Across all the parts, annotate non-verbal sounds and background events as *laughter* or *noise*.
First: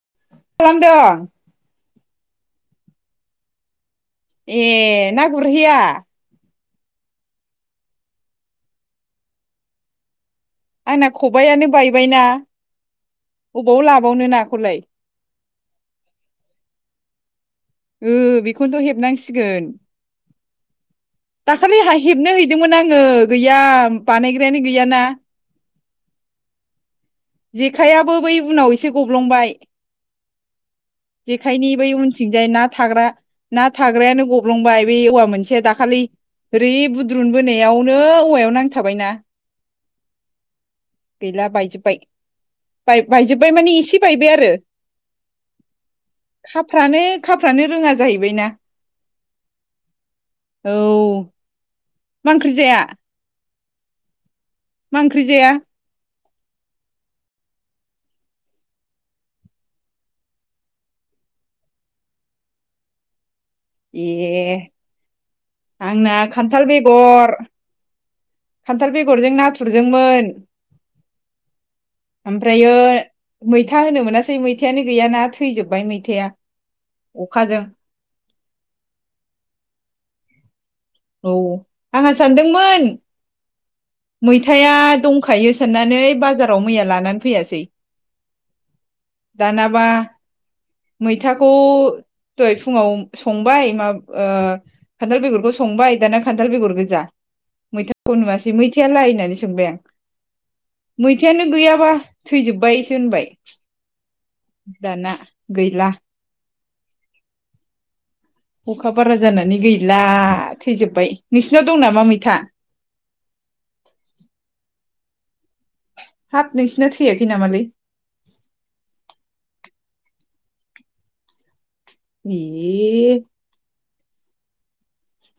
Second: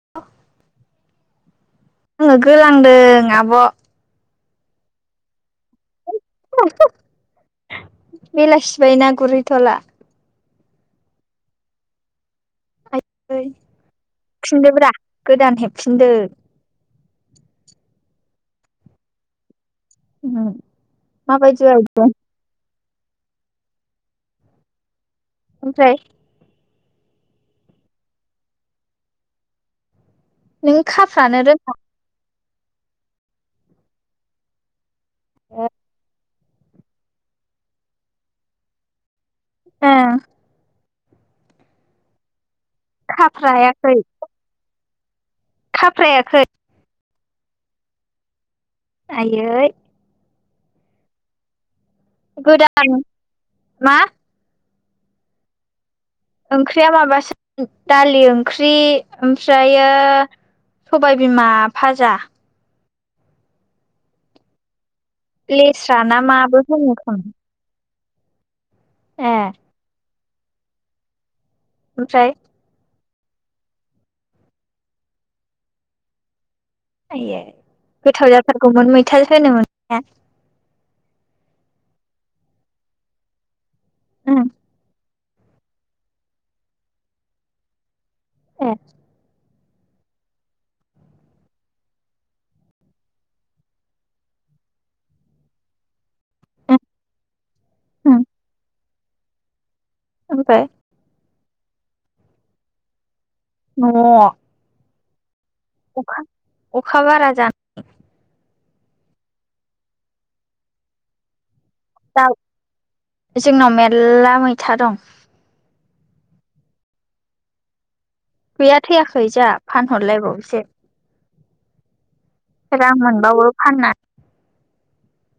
*unintelligible* आङो गोलांदों आब' ए ना गुरहैया बेलासि बाय ना गुरहैथ'ला। आंना खबाइयानो बायबायना। है अबाव लाबावनो नाखौलाय फिनदोब्रा गोदान हेबफिनदो। ओम बेखौनोथ' हेबनांसिगोन उम माबायदि दाखालि हाय बायदों हेबनो हैदोंमोन आं आङो गैया बानायग्रायानो गैयाना ओमफ्राय जेखायाबो बै उनाव एसे गब्लंबाय नों खाफ्रानो रोङा थिंजाय ना थाग्रा ना थाग्रायानो गब्लंबाय बे औवा मोनसेया रोङाखै दाखालि ओरै बुद्रुन बोनायावनो औवायाव नांथाबायना उम गैला बायजोब्बाय बाय बायजोब्बाय माने खाफ्रायाखै एसे बायबाय आरो खाफ्रायाखै फ्रानो रोङा जाहैबाय ना। आयै औ मा ओंख्रि जाया गोदान मा? मा ओंख्रि जाया ओंख्रिया माबासो दालि ओंख्रि ओमफ्रायो सबाय बिमा फाजा ए लेस्रा आंना ना माबो खान्थाल होनो खोमा बेगर खान्थाल बेगरजों ए नाथुरजोंमोन। ओमफ्राय ओमफ्रायो मैथा होनो मोनासै मैथायानो गैयाना थैजोबबाय मैथाया आयो अखाजों गोथाव जाथारगौमोन मैथा होनो मोननायबा। औ आंहा सानदोंमोन उम मैथाया दं होखायो साननानै बाजाराव मैया लानानै फैयासै एह दानाबा मैथाखौ दहय फुङाव संबाय मा ओ खान्थाल बेगरखौ संबाय दाना खान्थाल बेगर उम गोजा उम मैथाखौ नुवासै मैथाया लाइ होननानै सोंबाय आं ओमफ्राय। मैथायानो गैयाबा थैजोबबायसो होनबाय *unintelligible* दाना गैला अखाबारा जा अखा बारा जानानै गैला थैजोबबाय नोंसि दाउ जोंनाव मेर्ला मैथा दं। हाब नोंसिना थैयाखै नामालै गैया थैयाखै जोहा फानहरलायबावसो ए रां मोनबावो फाननानै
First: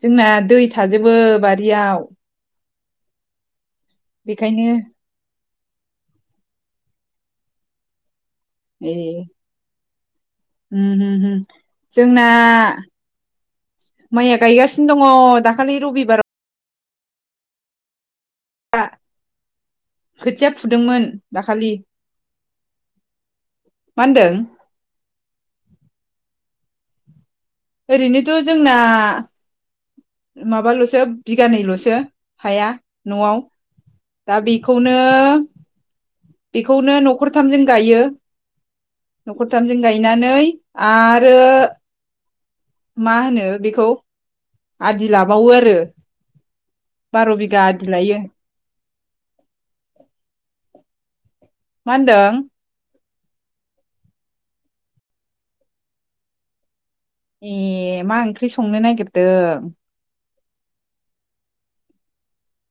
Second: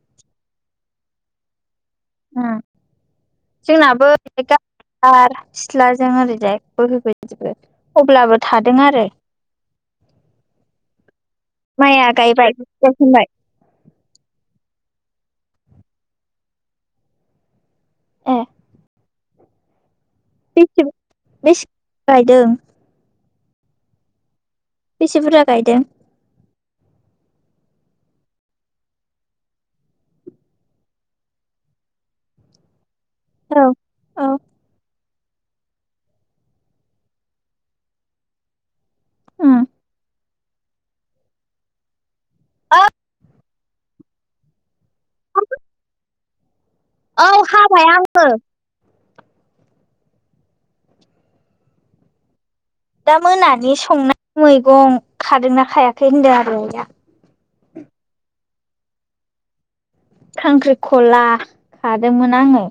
जोंना दै थाजोबो बारियाव उम जोंनाबो बेखायनो सिथ्लाजों ओरैजाय बोहैबोजोबो अब्लाबो थादों ए आरो उम उम माइया जोंना गायबाय गायखांबाय माइया गायगासिनो दङ दाखालि रबिबाराव एह खोथिया फुदोंमोन बेसे दाखालि गायदों मा होनदों बेसे बुरजा गायदों ओरैनोथ' जोंना माबाल'सो बिगानैल'सो हाया। न'आव औ औ दा बेखौनो बेखौनो न'खरथामजों गायो उम न'खरथामजों गायनानै आरो औ मा होनो बेखौ आदि लाबावो आरो औ बार' बिघा हाबाय आदि आं लायो। मा होनदों? दा मोनानि संनाय मैगं खादोंना खायाखै होनदों आरो आया? ए मा ओंख्रि संनो नागिरदों? खांख्रिखला खादोंमोन आङो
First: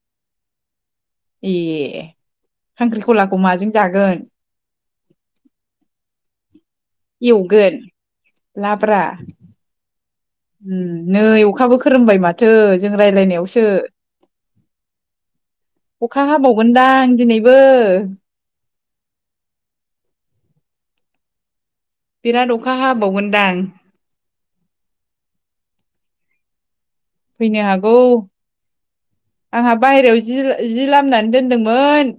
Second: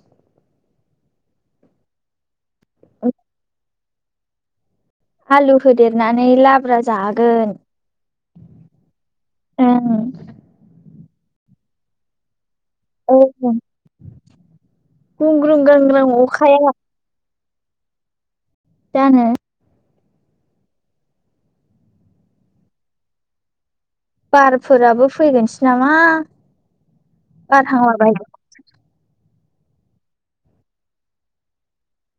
ए खांख्रिखलाखौ माजों जागोन? आलु हुदेरनानै लाब्रा जागोन एवगोन लाब्रा ओं उम। नै अखाबो खोरोमबाय माथो जों औ रायजलायनायावसो गुंग्रुं गांग्रां अखा अखाया हाबावगोनदां दिनैबो जानो? बिराद अखा हाबावगोनदां बारफोराबो फैगोनसो नामा? फैनो हागौ। बारहांलाबाय आंहा बाहेरायाव जिर जि लामनानै दोनदोंमोन।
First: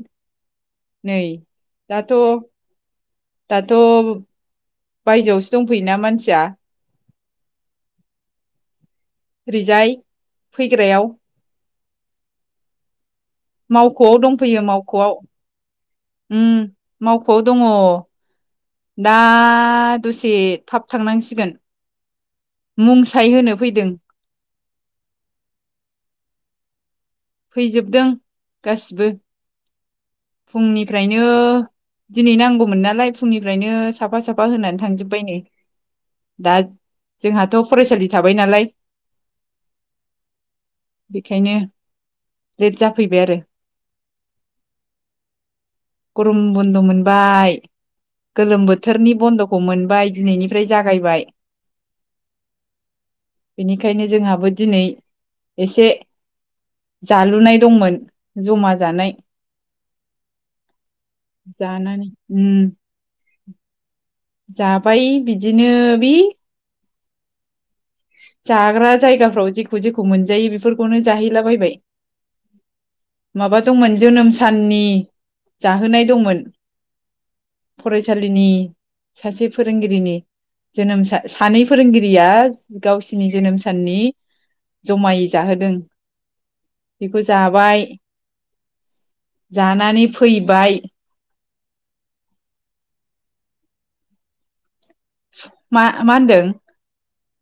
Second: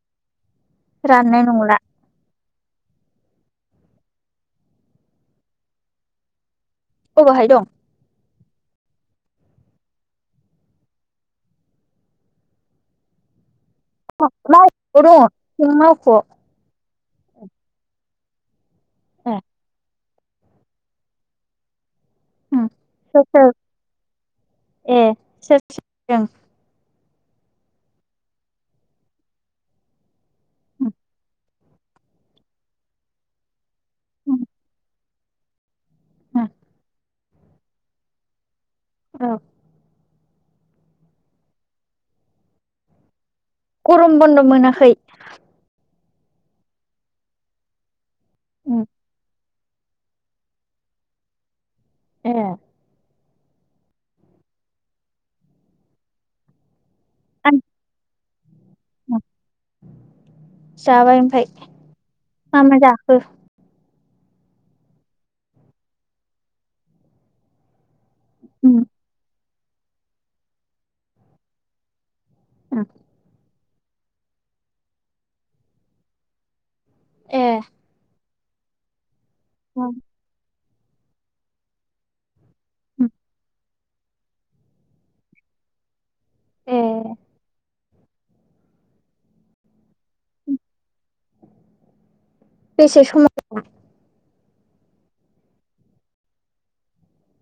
नै राननाय नंला दाथ' दाथ' बायजोआवसो दंफैयोना मानसिया अबहाय दं। रिजाय फैग्रायाव मावख'आव दंफैयो मावख'आव दङ नों मावख'आव उम मावख'आव दङ। दा ए दसे थाब थांनांसिगोन। उम सोर मुंसाय सोर होनो फैदों। ए सोर सोर फैदों फैजोबदों गासिबो उम फुंनिफ्रायनो दिनै नांगौमोन नालाय फुंनिफ्रायनो साफा साफा होनानै थांजोबबाय नै। उम दा जोंहाथ' फरायसालि थाबाय नालाय औ। बेखायनो लेट जाफैबाय आरो। गरम बन्द' मोनाखै? गरम बन्द' मोनबाय गोलोम उम बोथोरनि बन्द' खौ मोनबाय दिनैनिफ्राय जागायबाय। ए। बेनिखायनो जोंहाबो दिनै एसे जालुनाय आं दंमोन जमा जानाय। जाबाय ओमफाय जानानै मा उम मा जाखो जाबाय बिदिनो बि उम जाग्रा जायगाफ्राव जेखौ जेखौ मोनजायो बेफोरखौनो जाहैलाबायबाय। औ। माबा दंमोन जोनोम साननि जाहोनाय दंमोन। ए। रिनि सासे उम फोरोंगिरिनि जोनोम सानै फोरोंगिरिया उम गावसिनि जोनोम साननि जमायै जाहोदों। ए बेखौ जाबाय जानानै फैबाय। बेसे समाव मा मा होनदों?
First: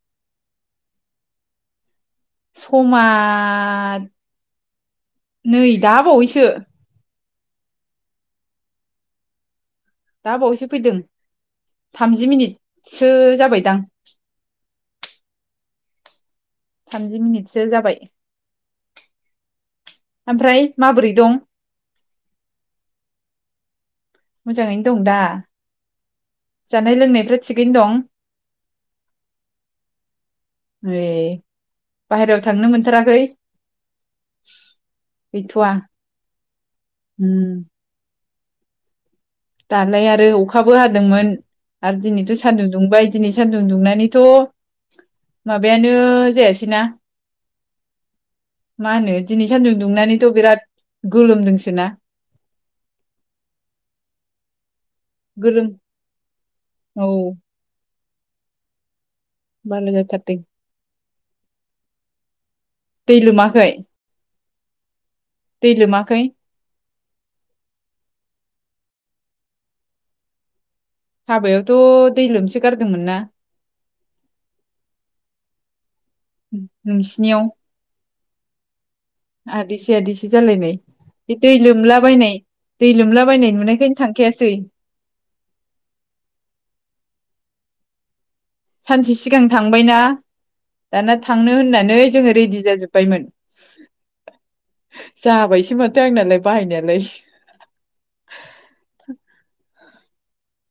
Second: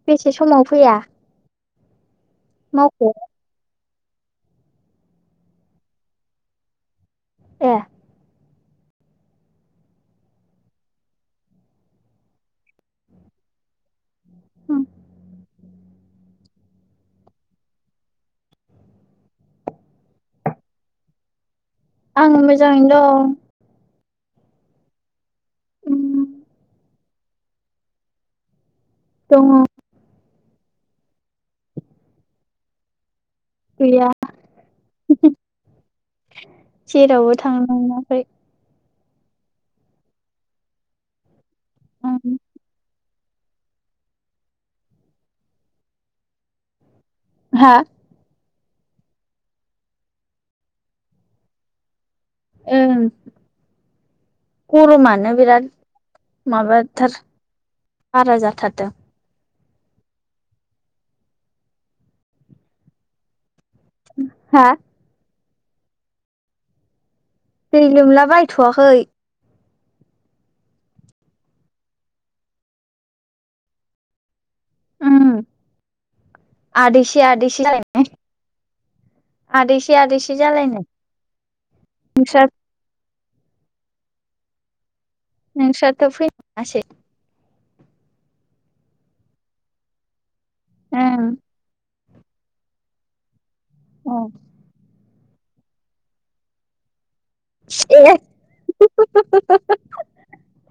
बेसे समाव फैया? समा मावख'आव नै दा बावैसो। ए दा बावैसो फैदों थामजि मिनिटसो जाबायदां। उम थामजि मिनिटसो जाबाय। ओमफ्राय माबोरै दं? आं मोजाङैनो दं। मोजाङैनो दं दा दं उम जानाय लोंनायफ्रा थिगैनो दं। दङ ए बाहेरायाव थांनो मोनथाराखै? गैया। गैथ'वा उम जेरावबो थांनांआखै। दालाय आरो अखाबो हादोंमोन आरो दिनैथ' उम सान्दुं दुंबाय। दिनै सानदुं दुंनानैथ' माबायानो जायासैना हा मा होनो दिनै सानदुं दुंनानैथ' बिराद गोलोमदोंसो ना। ओं गरमानो बिराद गोलोम औ माबाथार। बारा जाथारदों। बारा जाथारदों। दै लोमाखै? हा दै लोमाखै? दै लोमला बायथ'वाखै। हाबायावथ' दै लोमसो गारदोंमोन ना? उम आदैसे नोंसिनियाव आदैसे जा- आदैसे आदैसे जालायनाय बे दै लोमलाबायायनाय नोंस्रा दै लोमला- बायनाय नुनायखायनो थांखायासै। नोंसाराथ फैनो मोनासै। सानसे सिगां थांबायना दाना ओं थांनो होननानै जोङो रेडि जाजोब्बायमोन। ओं जाबायसो माथो आंनालाय बाहायनायालाय। ए *unintelligible*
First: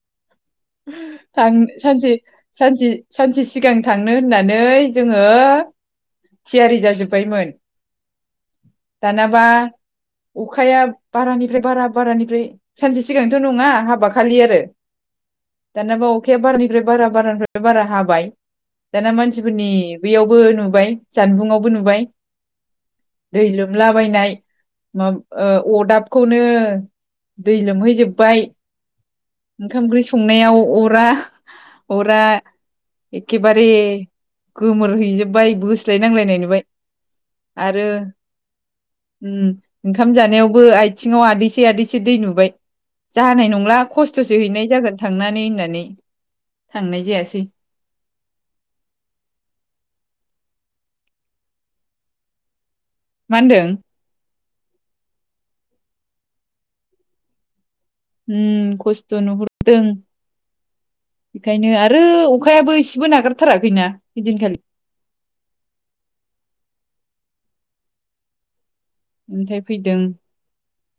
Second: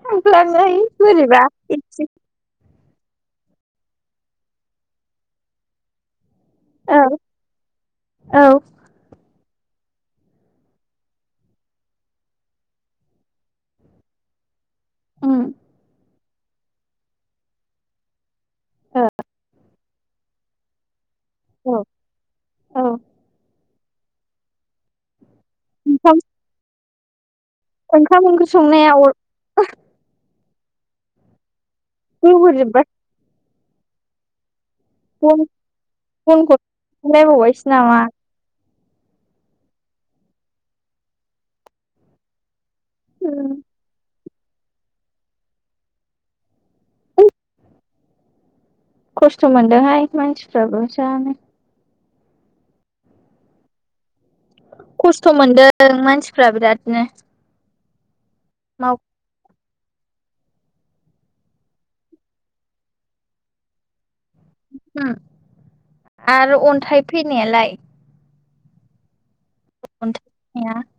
थांफ्लाङै बोरैबा थां इदि सानसे सानसे सानसे सिगां थांनो होननानै जोङो थियारि औ जाजोब्बायमोन औ दानाबा अखाया बारानिफ्राय बारा बारानिफ्राय सानसे सिगांथ' नङा हाब खालि आरो। उम दानाबा अखाया बारानिफ्राय बारा बारानिफ्राय बारा हाबाय दाना मानसिफोरनि बेयावबो नुबाय जानबुंआवबो ओ औ नुबाय दै लोम- लाबायनाय माब औ अदाबखौनो दै ओंखाम ओंख्रि लोमहैजोब्बाय संनाया अर ओंखाम-ओंख्रि संनायाव अरा अरा गोबोरजोबबाय एखे- बारे बन गोमोरहैजोबबाय बोस्लायनांलायनाय बनखौ नुबाय लायबावबायसो आरो नामा उम ओंखाम जानायावबो आथिङाव आदैसे आदैसे दै नुबाय। जानाय उम नंला खस्थ'- खस्थ'सो हैनाय जागोन थांनानै होननानै थांनाय जायासै। खस्थ' मोनदोंहाय मानसिफ्राबो जानो। मा होनदों? खस्थ' मोनदों मानसिफ्रा बिरादनो। हम माव खस्थ' नुहुर- दों बेखायनो आरो अखायाबो एसेबो नागारथाराखैना ओइदिनखालि आरो अन्थाइ फैनायालाय अनथाय फैदों अन्थाइ फैनाया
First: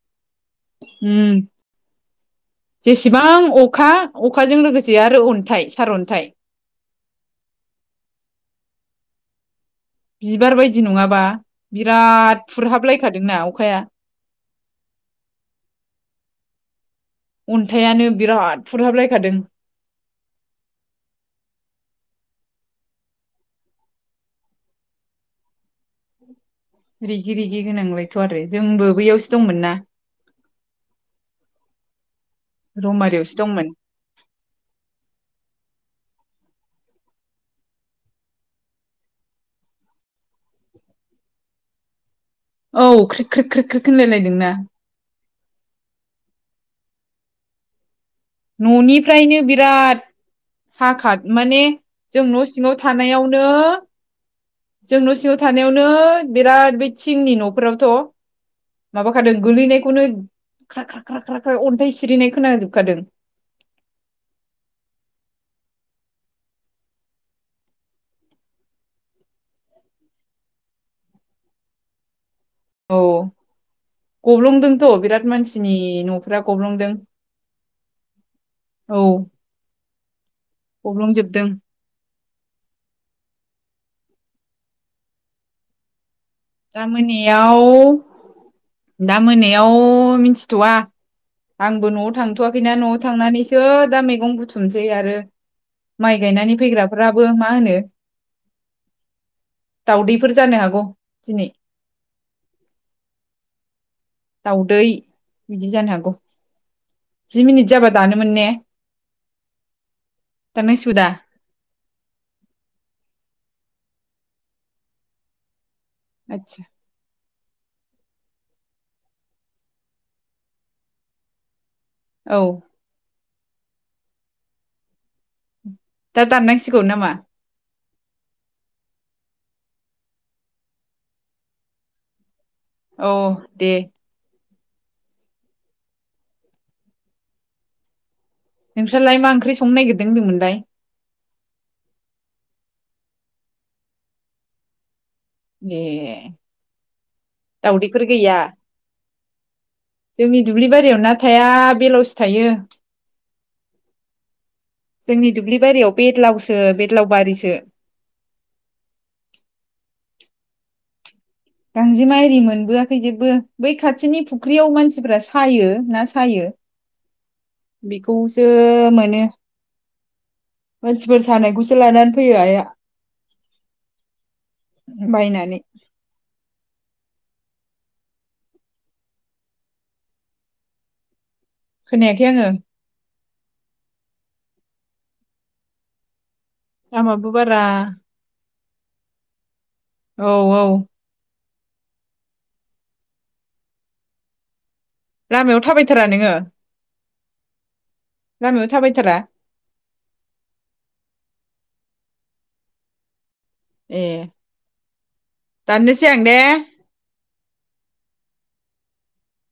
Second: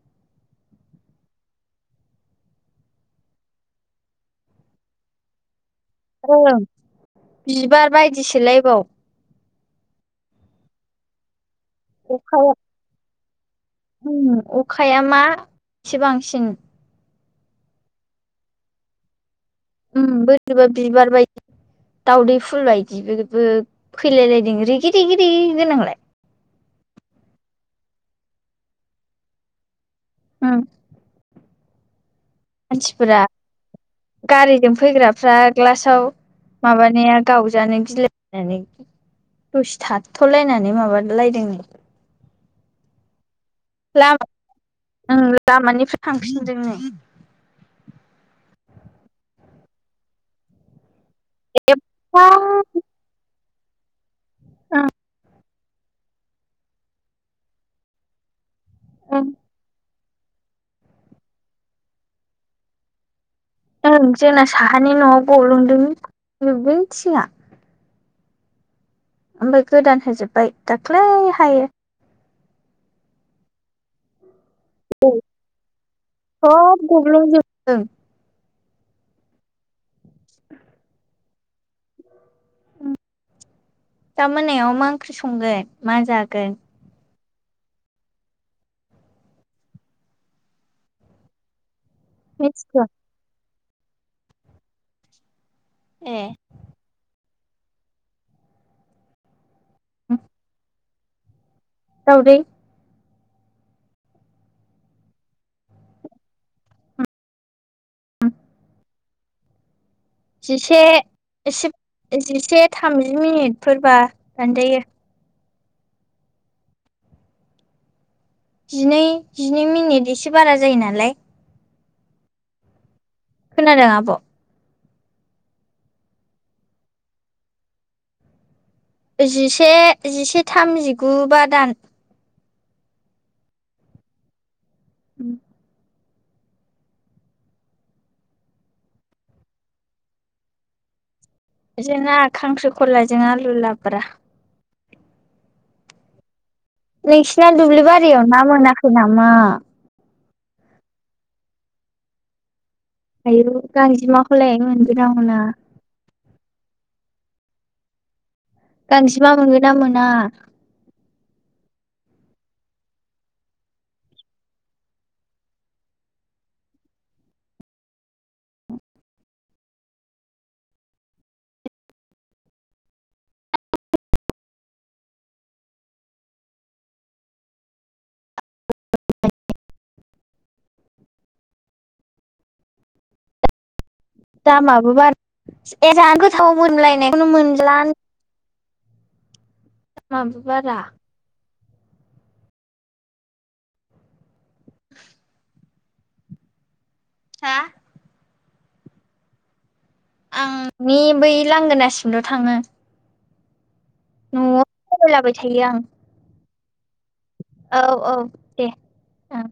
जेसेबां अखा - अखाजों लोगोसे आरो अन्थाइ सारअन्थाइ बिबार बायदिसोलायबाव बिबार बायदि नङाबा बिराद अखाया फुरहाबलायखादोंना अखा अखाया मा एसो बांसिन अन्थाइनो बिराद फुरहाबलायखादों बोरैबा बिबार बायदि दावदै फुल बायदि बेबो फैलायलायदों रिगि रिगिद गोनांलाय रेगि रिगि गोनांबायायथ' आरो जोंबो बैयावसो दंमोन ना औ मानसिफोरा रौमारियावसो दंमोन गारिजों फैग्राफ्रा ग्लास माबानाया गावजानो गिलायनानै दस थाथथ'लायनानै माबालायदों नो औ ख्रि - ख्रि -ख्रि - ख्रिक होनलायलायदों ना ओं लामानिफ्राय थांफिनदों नो न'निफ्रायनो बिराद हाखा माने जों न' ओं सिङाव थानायावनो नो जों न'सिङाव थानायावनो बिराद बै थिंनि न'फोरावथ' माबाखादों गोलैनाय- खौनो खार-खार-खार-खार अन्थाइ सिरिनाय खोनाजोबखादों ओ जोंना साहानि न'आव गलंदों नोदों थिङा ओमफ्राय गोदान होजोबबाय दाख्लैहाय औ गब्लं- दोंथ' बिराद मानसिनि न'फ सब गब्लंदों गब्लंजोबदों औ गब्लंजोबदों दा मोनायाव मा ओंख्रि संगोन मा जा- दा मानि याव दा मोनायाव मिथिथवा आं- बो न'आव थांथ'वाखैना मिथिथ'आ न'आव थांनानैसो दा मैगं बुथुमनोसै आरो माइ ए गायनानै फैग्राफोराबो मा होनो दाउदैफोर जानो हागौ दिनै दावदै दाउदै बिदि जानो हागौ जि मिनिट जाबा दानोमोन ने? जिसे दाननांसिगौ दा एसे जिसे थामजि मिनिट- फोरबा दानजायो आतसा जिनै-जिनै मिनिट एसे बारा जायो नालाय औ खोनादों आब'? दा दाननांसिगौ नामा? जिसे-जिसे थाम जिगु बा दान औ दे उ नोंस्रालाय मा ओंख्रि संनो नागिरदों होनदोंमोनलाय? जोंना खांख्रिखलाजों आलु लाब्रा ए नोंसिना दुब्लि दावदैफोर बारियाव गैया ना मोनाखै नामा? जोंनि दुब्लि बारियाव ना थाया बेलावसो थायो। आयौ गांजेमाखौलाय मोनगोन ना जोंनि मोना दुब्लि बारियाव बेदलावसो बेद लाव बारिस गांजेमा मोनो ना मोना? गांजेमा आरि मोनबोआखै जेबो बै खाथिनि फुख्रियाव मानसिफ्रा सायो ना सायो। बेखौसो मोनो। मानसिफोर सानायखौसो लानानै फैयो आइया। बायनानै खोनायाखै आङो। दामाबो बारा एजा गोथाव मोनलायनायखौनो लामाबो बारा मोनला। औ माबो औ बारा? लामायाव थाबायथारा नोङो? हा लामायाव थाबायथारा? आंनि बै लांगोनासिमल' थाङो। ए न'आव थाबायलाबाय थायो दाननोसै आं दे। औ औ दे ओ